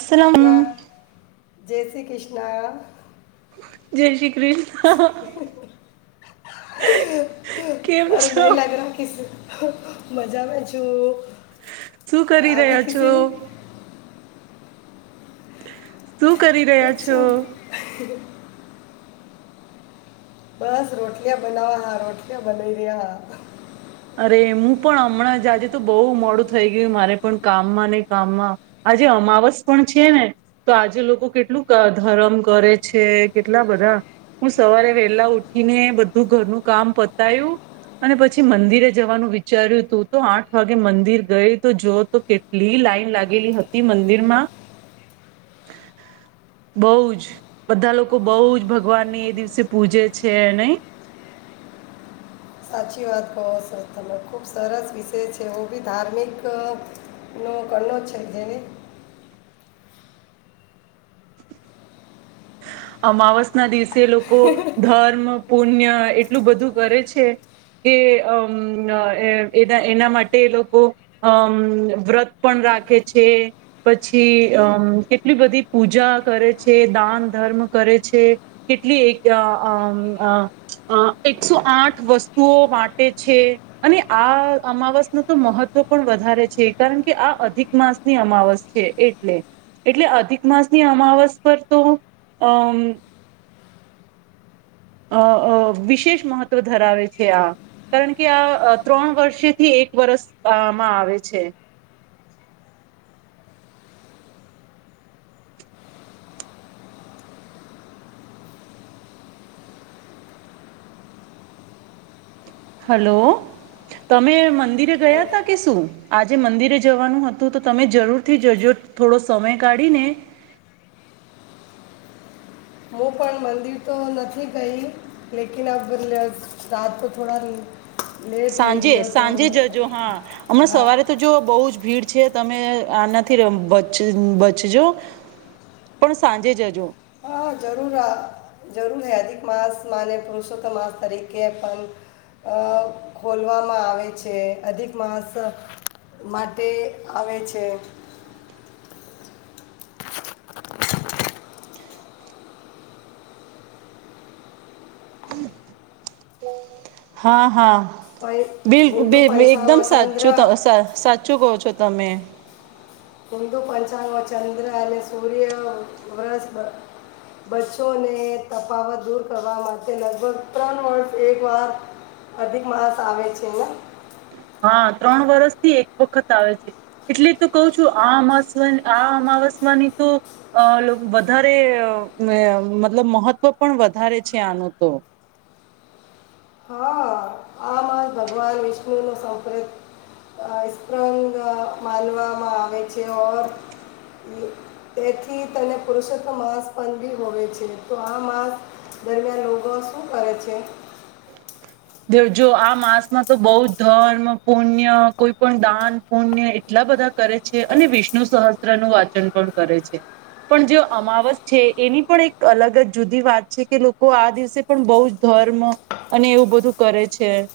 વસલમ કૃષ્ણ જય શ્રી કૃષ્ણ જય શ્રી કૃષ્ણ કેમ છો મજામાં છું શું કરી આગે રહ્યા છો કિસી ભી? શું કરી પ રહ્યા હ હ છો હ્. બસ રોટિયા બનાવા હા રોટિયા બનાવી રહ્યા હા. અરે હું પણ હમણાં જ આજે તો બહુ મોડું થઈ ગયું મારે પણ કામમાં નને કામમાં આજે અમાવસ પણ છે ને તો આજે લોકો કેટલું ધરમ કરે છે કેટલા બધા હું સવારે વેલા ઉઠીને બધું ઘરનું કામ પતાયું અને પછી મંદિર રે જવાનું વિચાર્યું હતું તો આઠ વાગે મંદિર ગય તો જો તો કેટલી લાઈન લાગેલી હતી મંદિરમાં બહુ જ બધા લોકો બહુ જ ભગવાનને એ દિવસે પૂજે છે નઇ સાચી વાત કહો છો તમે ખુબ સરસ વિષય છે એવ બી ધાર્મિક નો કરણો છે જેને અમાવસ ના દિવસે તે લોકો ધર્મ, પુણ્ય એટલું બધું કરે છે કે અમ એના એના માટે એ લોકો અમ વ્રત પણ રાખે છે પછી અમ કેટલી બધી પૂજા કરે છે દાન ધર્મ કરે છે કેટલી એક એકસો આઠ વસ્તુઓ વાટે છે અને આ અમાવસ નુ તો મહત્ત્વ પણ વધારે છે કારણ કે આ અધિક માસની અમાવસ છે એટલે એટલે અધિક માસની અમાવસ પર તો અમ અ વિશેષ મહત્વ ધરાવે છે આ કારણ કે આ ત્રણ વર્ષેથી એક વર્ષ આમાં આવે છે. હલો તમે મંદિર અ, ગયા ત કે શું? આજે મંદિરે જવાનું હતું તો તમે જરૂરથી જજો થોડો સમય કાઢીને હું પણ મંદિર તો નથી ગઈ લેકિન અ રાત તો થોડા લેટ થઈ સાંજે ગયો તો સાંજે જજો હા હમણાં હા સવારે તો જો બહુ જ ભીડ છે તમે આનાથી બચ બચજો પણ સાંજે જજો હ જરૂર જરૂર હ અધિક માસ મને પુરુષોત્તમ માસ તરીકે પણ ખોલવામાં આવે છે અધિક માસ માટે આવે છે. હા હા. પણ બિલ હિન્દુ બિલકુલ એકદમ પંચાંગ ચંદ્ર સાચું ત સાચું કહો છો તમે હિદુ પંચાંગો ચંદ્ર અને સૂર્ય વ્રત બચચોને તફાવત દૂર કરવા માટે લગભગ ત્રણ વર્ષ એક વાર અધિક માસ આવે છે. ન હા ત્રણ વરષથી એક વખત આવે છે એટલે તો કહઉ છું આ અમાસ આ અમાવસ્યાની તો અ વધારે મતલબ મહત્વ પણ વધારે છે આનો તો હા આમાં ભગવાન વિષ્ણુ નુ સંપ્રપંગ માનવામાં આવે છેર તેથી તને પુરુષોત્મ માસ પણ બી હોય છે તો આ માસ દરમિયાન લોગો શું કરે છે. દેવ જો આ માસમાં તો બહુ જ ધર્મ પુણ્ય કોઈ પણ દાન પુણ્ય એટલા બધા કરે છે અને વિષ્ણુ સહસ્ત્ર નું વાચન પણ કરે છે, પણ જે અમાવસ છે એની પણ એક અલગ જ જુદી વાત છે કે લોકો આ દિવસે પણ બહુ જ ધર્મ અને એવું બધું કરે છે.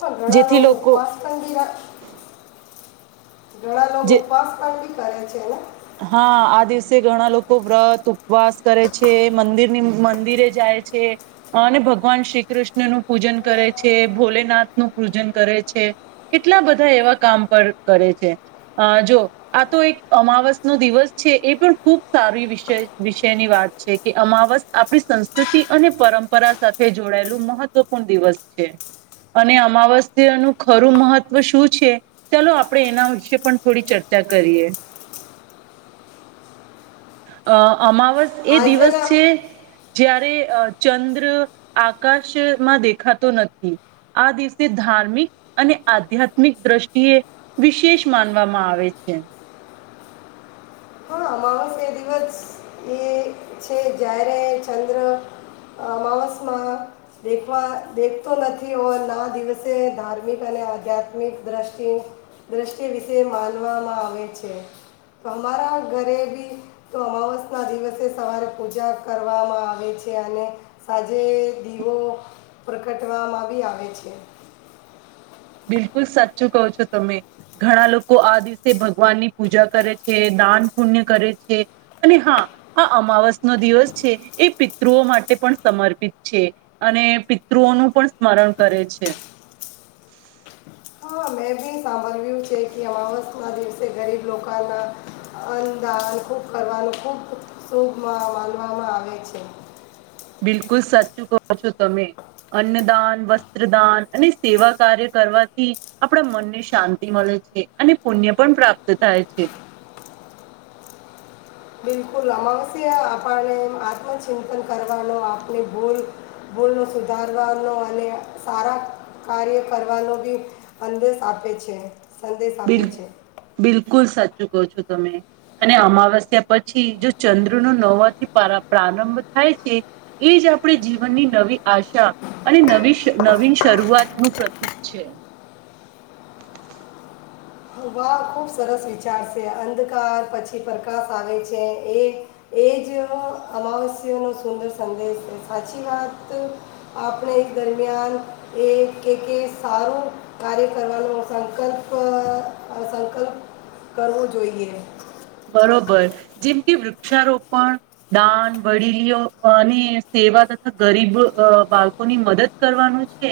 હા, ઘણા જેથી લોકો ઉપવાસ પણ બી રા- જે. કરો છેન હા આ દિવસે ઘણા લોકો વ્રત ઉપવાસ કરે છે મંદિરની મંદિરે જાય છે અને ભગવાન શ્રી કૃષ્ણનું પૂજન કરે છે, ભોલેનાથ નું પૂજન કરે છે, કેટલા બધા એવા કામ પર કરે છે જો આ તો એક અમાવસ્ દ છે એ પણ ખૂબ સારી વિષ વિષયની વાત છે કે અમાવસ્યા આપણી સંસ્કૃતિ અને પરંપરા સાથે જોડાયેલું મહત્વપૂર્ણ દિવસ છે અને અમાવસ્યાનું ખરું મહત્વ શું છે ચાલો આપણે એના વિશે પણ થોડી ચર્ચા કરીએ. અહ અમાવાસ એ દિવસ આજના છે. જારે ચંદ્ર આકાશમાં દેખાતો નથી આ દિવસે ધાર્મિક અને આધ્યાત્મિક દ્રષ્ટિએ વિશેષ માનવામાં આવે છે. હા અમાવસ્ય દિવસ એ છે જય્યારે ચંદ્ર અમાવસમાં દેખવા દેખતો નથી હો ના દિવસે ધાર્મિક અને આધ્યાત્મિક દ્રષ્ટિ દ્રષ્ટિ વિશે માનવામાં આવે છે તો અમારા ઘરે બી તો અમાવસના દિવસે સવારે પૂજા કરવામાં આવે છે અને સાંજે દીવો પ્રગટવામાં આવી આવે છે. બિલકુલ સાચું કહો છો તમે ઘણા લોકો આ દિવસે ભગવાનની પૂજા કરે છે, દાન પુણ્ય કરે છે, અને હા આ અમાવસ ન દિવસ છે એ પિતૃઓ માટે પણ સમર્પિત છે, અને પિતૃઓનું પણ સ્મરણ કરે છે. હા મેં બી સાંભળ્યું કે અમાવસના દિવસે ગરીબ લોકોના અન્નદાન ખૂબ કરવાનું ખૂબ શુભ માનવામાં આવે છે. બિલકુલ સાચું કો છો તમે અન્નદાન વસ્ત્રદાન અને સેવા કાર્ય કરવાથી આપણા મનને શાંતિ મળે છે અને પુણ્ય પણ પ્રાપ્ત થાય છે. બિલકુલ અમાવસ્યા આપને આત્મચિંતન કરવાનો આપણે ભૂલ ભૂલ ન સુધારવાનો અને સારા કાર્ય કરવાનો બી અદેશ આપે છે. સંદેશ બિલ આપે છે બિલકુલ સચ ચૂકો છો તમે અને અમાવસ્યા પછી જો ચંદ્ર નો નવાથી પ્રારંભ થાય છે એ જ આપણે જીવનની નવી આશા અને નવી નવીન શરૂઆતનું પ્રતીક છે. હવા ખૂબ સરસ વિચાર છે અંધકાર પછી પ્રકાશ આવે છે એ એ જ અમાવસ્યાનો સુંદર સંદેશ છે સાચી વાત આપણે દરમિયાન એ કે કે સારું કાર્ય કરવાનો સંકલ્પ અ સંકલ્પ કરવો જોઈએ બરોબર જેમ કે વૃક્ષારોપણ દાન વડીલીઓ અને સેવા તથા ગરીબ બાળકોની મદદ કરવાનું છે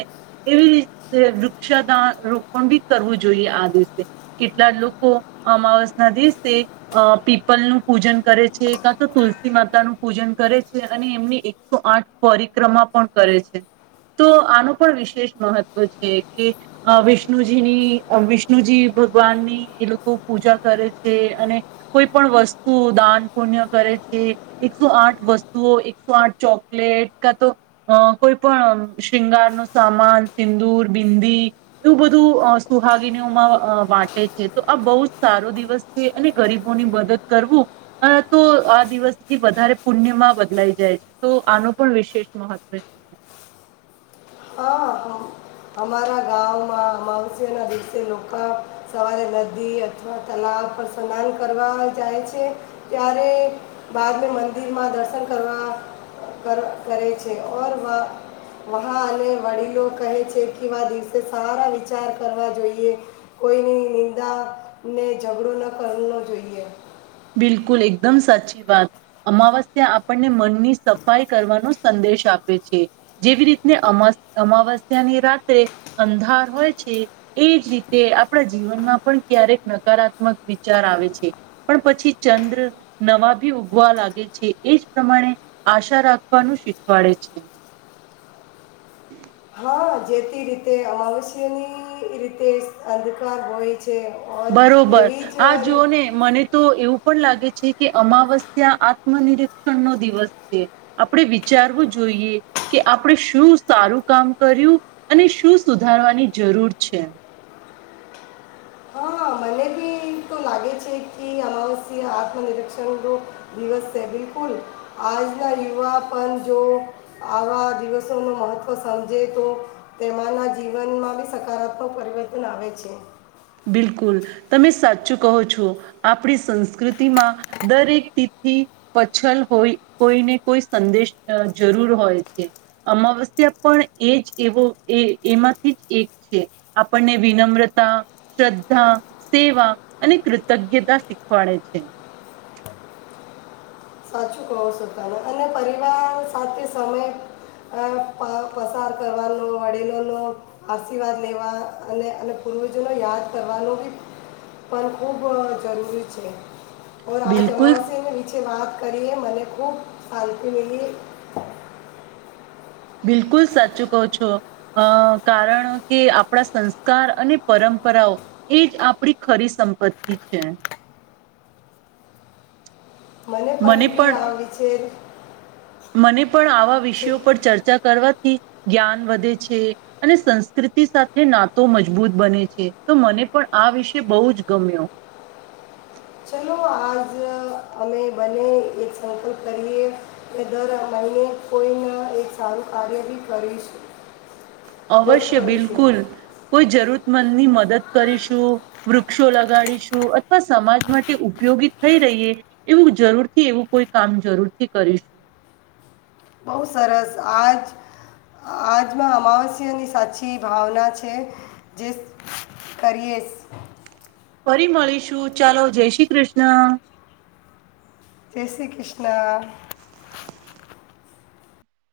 એવી રીતે વૃક્ષા દાન રોપણ બી કરવું જોઈએ આ દિવસે કેટલા લોકો અમાવસના દિવસે અ પીપલનું પૂજન કરે છે કા તો તુલસી માતાનુંું પૂજન કરે છે અને એમની એકસો આઠ પરિક્રમા પણ કરે છે તો આનો પણ વિશેષ મહત્ત્વ છે કે વિષ્ણુજીની વિષ્ણુજી ભગવાનની એ લોકો પૂજા કરે છે અને કોઈ પણ વસ્તુ દાન પુણ્ય કરે છે એકસો આઠ વસ્તુઓ એકસો આઠ ચોકલેટ કા તો અ કોઈ પણ શૃંગાર ન સામાન સિંદુર બિંદી એવું બધું સુહાગીનીઓમાં વાંટે છે તો આ બહુ જ સારો દિવસ છે અને ગરીબ ની મદદ કરવું તો આ દિવસથી વધારે પુણ્યમાં બદલાઈ જાય છે તો આનો પણ વિશેષ મહત્વ છે અરા ગમાંવસ ના દિવસે લોકો સવારે નદી અથવા તલાવ પર સ્નાન કરવા જાય છે ત્યારે બાદ મંદિરમાં દર્શન કરવા કરે છેરહ અને વડીલો કહે છે વા દિવસે સારા વિચાર કરવા જોઈએ કોઈની નિંદા ને ઝઘડો ન કર જોઈએ બિલકુલ એકદમ સાચી વાત અમાવસ્યા આપણને મનની સફાઈ કરવાનો સંદેશ આપે છે જેવી રીતને અમાવસ્યાની રાત્રે અંધાર હોય છે એજ રીતે આપણા જીવનમાં પણ ક્યારેક નકારાત્મક વિચાર આવે છે પણ પછી ચંદ્ર નવા ભી ઉગવા લાગે છે એ જ પ્રમાણે આશા રાખવાનું શીખવાડે છે જેથી રીતે અમાવસ્યની રીતે અંધકાર હોય છે ઓર બરોબર એવી જ આ રી- જોઓ ને મને તો એવું પણ લાગે છે કે અમાવસ્યા આત્મ નિરીક્ષણ નો દિવસ છે આપણે વિચારવું જોઈએ કે આપણે શું સારું કામ કર્યું અને શું સુધારવાની જરૂર છે લ છે કે અમાવસ્ય આત્મનિરીક્ષણનો દિવસ છે બિલકુલ આજના યુવા પણ જો આવા દિવસોનું મહત્ત્વ સમજે તો તેમાંના જીવનમાં બી સકારાત્મક પરિવર્તન આવે છે બિલકુલ તમે સાચું કહો છો આપણી સંસ્કૃતિમાં દરેક તિથિ પછલ હોય કોઈને કોઈ સંદેશ જરૂર હોય છે અમાવસ્યા પણ એ જ એવો એ એમાંથી જ એક છે આપણને વિનમ્રતા શ્રદ્ધા સેવા અને કૃતજ્ઞતા શીખવાડે છે [inaudible] સમય પ- પસાર કરવાનો વડીલોનો આશીર્વાદ લેવા અને અને પૂર્વજોને યાદ કરવાનું બી પણ ખૂબ જરૂરી છે ઓ આજ બિલકુલ અમાઉસને પીછે વાત કરીએ મને ખૂબ હલ્તી મીલી બિલકુલ સાચું કહ છો અ કારણ કે આપણા સંસ્કાર અને પરંપરાઓ એ જ આપણી ખરી સંપત્તિ છે મને પણ બી આ વિચે મને પણ આવા વિષયો પર ચર્ચા કરવાથી જ્ઞાન વધે છે અને સંસ્કૃતિ સાથે નાતો મજબૂત બને છે તો મને પણ આ વિષ બહુ જ ગમ્યો ચલો આજ અમે બને એક સંકલ્પ કરીએ કે દર મહિને કોઈને એક સારું કાર્ય બી કરીશું જરૂર અવશ્ય કરીશું બિલકુલ કોઈ જરૂરત મનની મદદ કરીશું વૃક્ષો લગાડીશું અથવા સમાજ માટે ઉપયોગી થઈ રહીએ એવું જરૂરથી એવું કોઈ કામ જરૂરથી કરીશું બહુ સરસ આજ આજમાં અમાવસ્યાની સાચી ભાવના છે જે કરીએ ફરી મળીશું ચાલો જય શ્રી કૃષ્ણ કે શ્રી કૃષ્ણ